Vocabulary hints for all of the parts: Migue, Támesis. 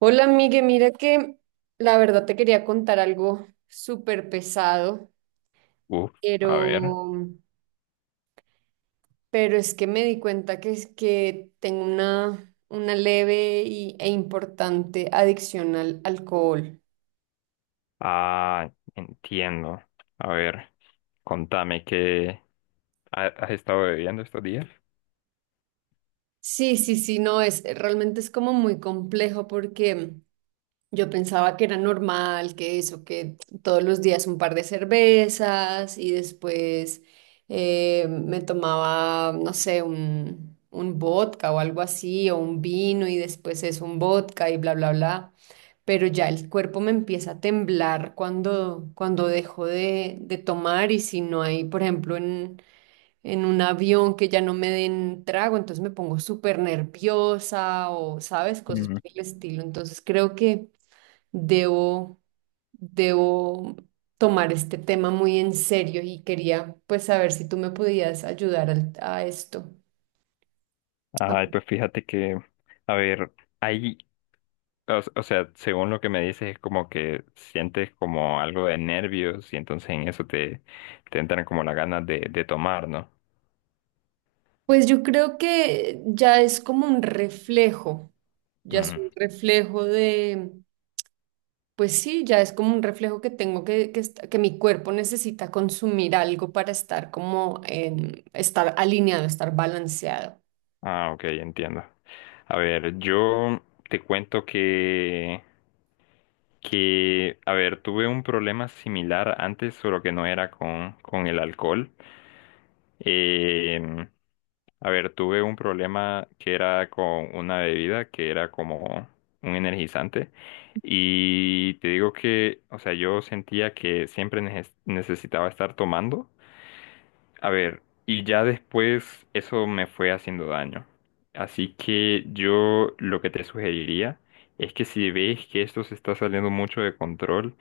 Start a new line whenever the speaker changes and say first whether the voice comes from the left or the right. right: Hola, Migue, mira que la verdad te quería contar algo súper pesado,
left: Uf,
right: pero,
left: a ver.
right: pero es que me di cuenta que es que tengo una e importante adicción al alcohol.
left: Ah, entiendo. A ver, contame has estado bebiendo estos días.
right: Sí, sí, sí, no, es realmente es como muy complejo porque yo pensaba que era normal, que eso, que todos los días un par de cervezas y después me tomaba, no sé, un vodka o algo así, o un vino y después es un vodka y bla, bla, bla. Pero ya el cuerpo me empieza a temblar cuando dejo de tomar y si no hay, por ejemplo, en un avión que ya no me den trago, entonces me pongo súper nerviosa o, ¿sabes? Cosas
left: Mm.
right: por el estilo. Entonces creo que debo, debo tomar este tema muy en serio y quería pues saber si tú me podías ayudar a esto.
left: Ay, pues fíjate que, a ver, ahí, o sea, según lo que me dices, es como que sientes como algo de nervios y entonces en te entran como las ganas de tomar, ¿no?
right: Pues yo creo que ya es como un reflejo, ya es
left: Mm.
right: un reflejo de, pues sí, ya es como un reflejo que tengo que mi cuerpo necesita consumir algo para estar como estar alineado, estar balanceado.
left: Ah, ok, entiendo. A ver, yo te cuento que, a ver, tuve un problema similar antes, solo que no era con el alcohol. Eh, a ver, tuve un problema que era con una bebida que era como un energizante. Y te digo que, o sea, yo sentía que siempre necesitaba estar tomando. A ver, y ya después eso me fue haciendo daño. Así que yo lo que te sugeriría es que, si ves que esto se está saliendo mucho de control,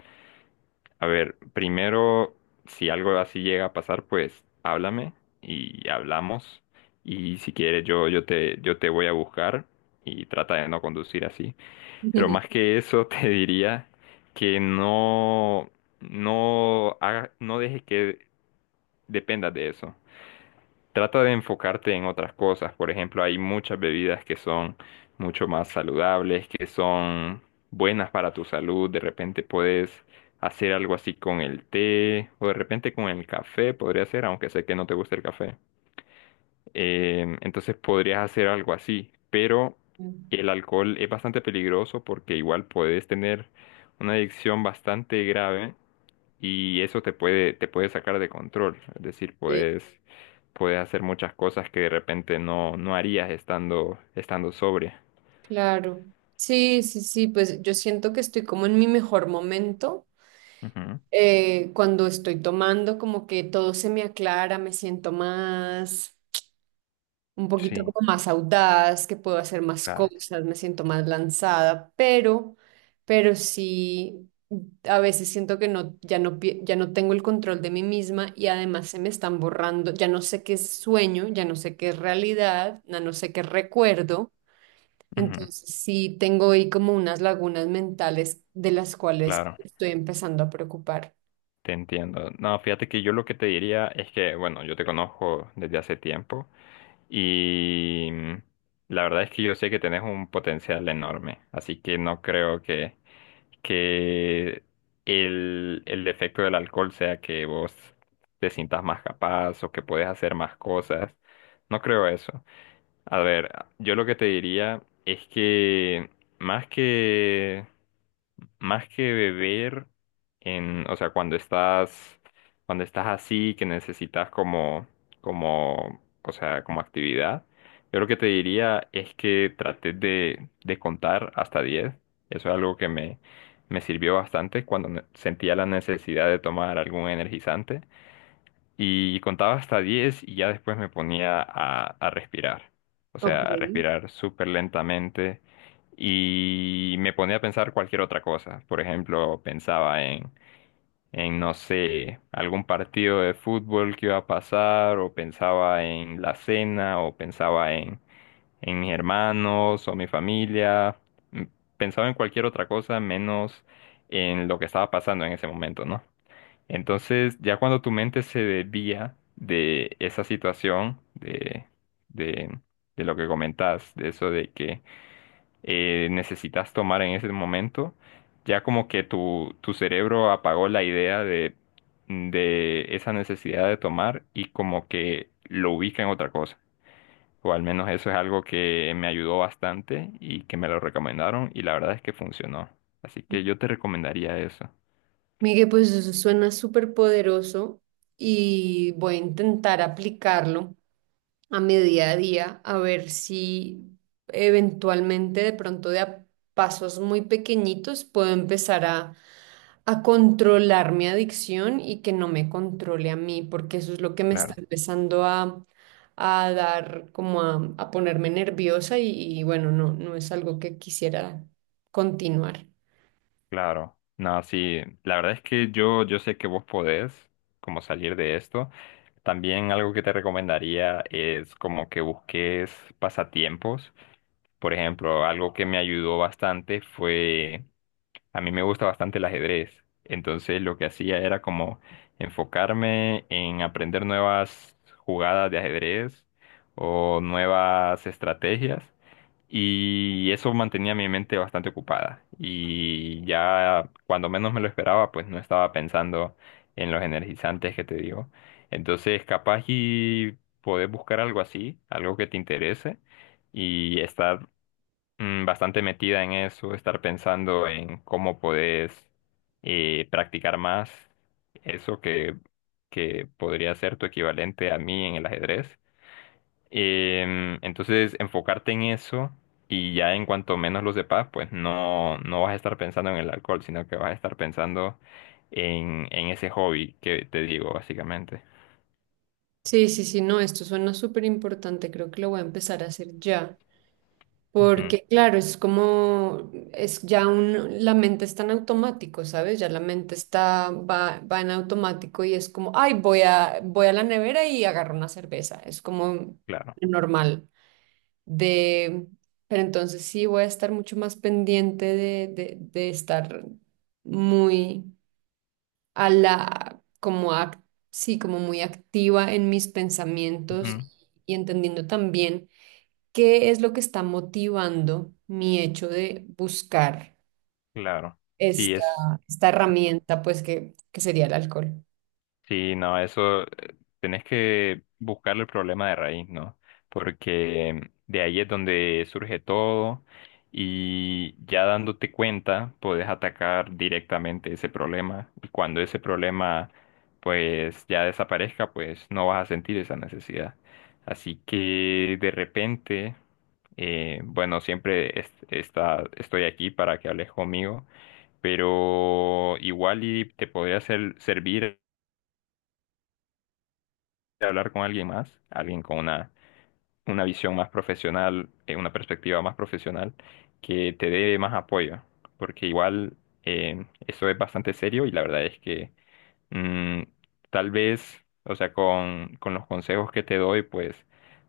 left: a ver, primero, si algo así llega a pasar, pues háblame y hablamos. Y si quieres, yo te voy a buscar y trata de no conducir así. Pero más que eso, te diría que no, no, no dejes que dependas de eso. Trata de enfocarte en otras cosas. Por ejemplo, hay muchas bebidas que son mucho más saludables, que son buenas para tu salud. De repente puedes hacer algo así con el té, o de repente con el café, podría ser, aunque sé que no te gusta el café. Entonces podrías hacer algo así, pero
right: Ujú.
left: el alcohol es bastante peligroso porque igual puedes tener una adicción bastante grave y eso te te puede sacar de control. Es decir, puedes hacer muchas cosas que de repente no harías estando sobria.
right: Claro. Sí, sí, sí, pues yo siento que estoy como en mi mejor momento.
left: Ujú.
right: Eh, cuando estoy tomando, como que todo se me aclara, me siento más, un poquito
left: Sí,
right: como más audaz, que puedo hacer más
left: claro.
right: cosas, me siento más lanzada, pero sí, a veces siento que no, ya no tengo el control de mí misma y además se me están borrando, ya no sé qué es sueño, ya no sé qué es realidad, ya no sé qué es recuerdo.
left: Ujú.
right: Entonces sí tengo ahí como unas lagunas mentales de las cuales
left: Claro,
right: estoy empezando a preocupar.
left: te entiendo. No, fíjate que yo lo que te diría es que, bueno, yo te conozco desde hace tiempo y la verdad es que yo sé que tenés un potencial enorme, así que no creo que el efecto del alcohol sea que vos te sientas más capaz o que puedes hacer más cosas. No creo eso. A ver, yo lo que te diría es que más que más que beber o sea, cuando estás así, que necesitas o sea, como actividad, yo lo que te diría es que trates de contar hasta diez. Eso es algo me sirvió bastante cuando sentía la necesidad de tomar algún energizante y contaba hasta 10 y ya después me ponía a respirar. O sea,
right: Ok.
left: a respirar súper lentamente y me ponía a pensar cualquier otra cosa. Por ejemplo, no sé, algún partido de fútbol que iba a pasar, o pensaba en la cena, o en mis hermanos o mi familia. M- pensaba en cualquier otra cosa menos en lo que estaba pasando en ese momento, ¿no? Entonces, ya cuando tu mente se desvía de esa situación, de, de lo que comentas, de eso de que necesitas tomar en ese momento, ya como que tu cerebro apagó la idea de esa necesidad de tomar, y como que lo ubica en otra cosa. O al menos eso es algo que me ayudó bastante y que me lo recomendaron, y la verdad es que funcionó. Así que yo te recomendaría eso.
right: Miguel, pues eso suena súper poderoso y voy a intentar aplicarlo a mi día a día, a ver si eventualmente de pronto de a pasos muy pequeñitos puedo empezar a controlar mi adicción y que no me controle a mí, porque eso es lo que me está
left: Claro.
right: empezando a dar, como a ponerme nerviosa y bueno, no, no es algo que quisiera continuar.
left: Claro, no, sí, la verdad es que yo sé que vos podés como salir de esto. También algo que te recomendaría es como que busques pasatiempos. Por ejemplo, algo que me ayudó bastante fue, a mí me gusta bastante el ajedrez. Entonces lo que hacía era como enfocarme en aprender nuevas jugadas de ajedrez o nuevas estrategias. Y eso mantenía mi mente bastante ocupada. Y ya cuando menos me lo esperaba, pues no estaba pensando en los energizantes que te digo. Entonces, capaz y poder buscar algo así, algo que te interese, y estar bastante metida en eso, estar pensando en cómo podés practicar más eso que podría ser tu equivalente a mí en el ajedrez. Entonces, enfocarte en eso, y ya en cuanto menos lo sepas, pues no, no vas a estar pensando en el alcohol, sino que vas a estar pensando en ese hobby que te digo, básicamente.
right: Sí, sí, sí, no, esto suena súper importante, creo que lo voy a empezar a hacer ya,
left: Ujú,
right: porque claro, es como, es ya un, la mente está en automático, ¿sabes? Ya la mente está, va en automático y es como, ay, voy a la nevera y agarro una cerveza, es como
left: claro,
right: normal de, pero entonces sí voy a estar mucho más pendiente de estar muy a la, sí, como muy activa en mis pensamientos
left: ujú,
right: y, entendiendo también qué es lo que está motivando mi hecho de buscar
left: claro. Sí,
right: esta,
left: es.
right: esta herramienta, pues que sería el alcohol.
left: Sí, no, eso tenés que buscar el problema de raíz, ¿no? Porque de ahí es donde surge todo, y ya dándote cuenta podés atacar directamente ese problema, y cuando ese problema pues ya desaparezca, pues no vas a sentir esa necesidad. Así que de repente, bueno, siempre estoy aquí para que hables conmigo, pero igual y te podría servir de hablar con alguien más, alguien con una visión más profesional, una perspectiva más profesional, que te dé más apoyo, porque igual eso es bastante serio, y la verdad es que mm, tal vez, o sea, con los consejos que te doy, pues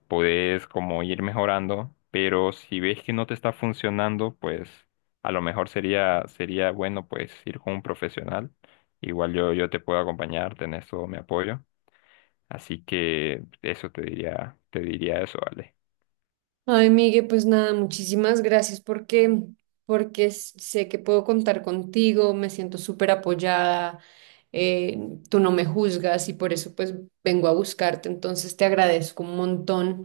left: podés como ir mejorando, pero si ves que no te está funcionando, pues a lo mejor sería bueno pues ir con un profesional. Igual yo te puedo acompañar, tenés todo mi apoyo. Así que eso te diría eso, Ale.
right: Ay, Migue, pues nada, muchísimas gracias porque, sé que puedo contar contigo, me siento súper apoyada, tú no me juzgas y por eso pues vengo a buscarte, entonces te agradezco un montón.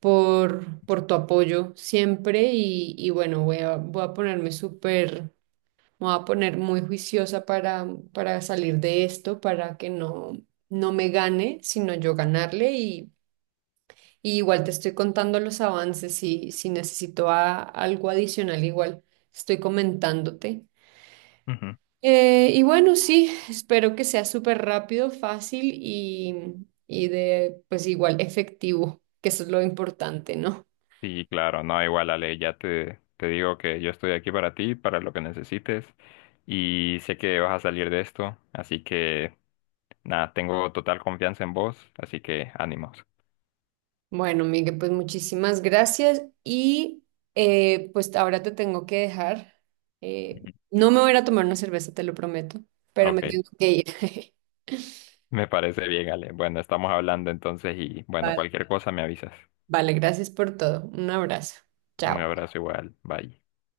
right: Por por tu apoyo siempre y bueno, voy a ponerme súper, me voy a poner muy juiciosa para salir de esto, para que no, no me gane, sino yo ganarle y igual te estoy contando los avances si necesito algo adicional, igual estoy comentándote.
left: Ujú.
right: Y bueno, sí, espero que sea súper rápido, fácil y de, pues igual efectivo, que eso es lo importante, ¿no?
left: Sí, claro, no, igual, Ale, ya te digo que yo estoy aquí para ti, para lo que necesites, y sé que vas a salir de esto, así que nada, tengo total confianza en vos, así que ánimos.
right: Bueno, Miguel, pues muchísimas gracias y pues ahora te tengo que dejar. Eh,
left: Ujú.
right: no me voy a ir a tomar una cerveza, te lo prometo, pero me
left: Ok,
right: tengo que ir.
left: me parece bien, Ale. Bueno, estamos hablando entonces y bueno,
right: Vale.
left: cualquier cosa me avisas.
right: Vale, gracias por todo. Un abrazo.
left: Un
right: Chao.
left: abrazo igual, bye.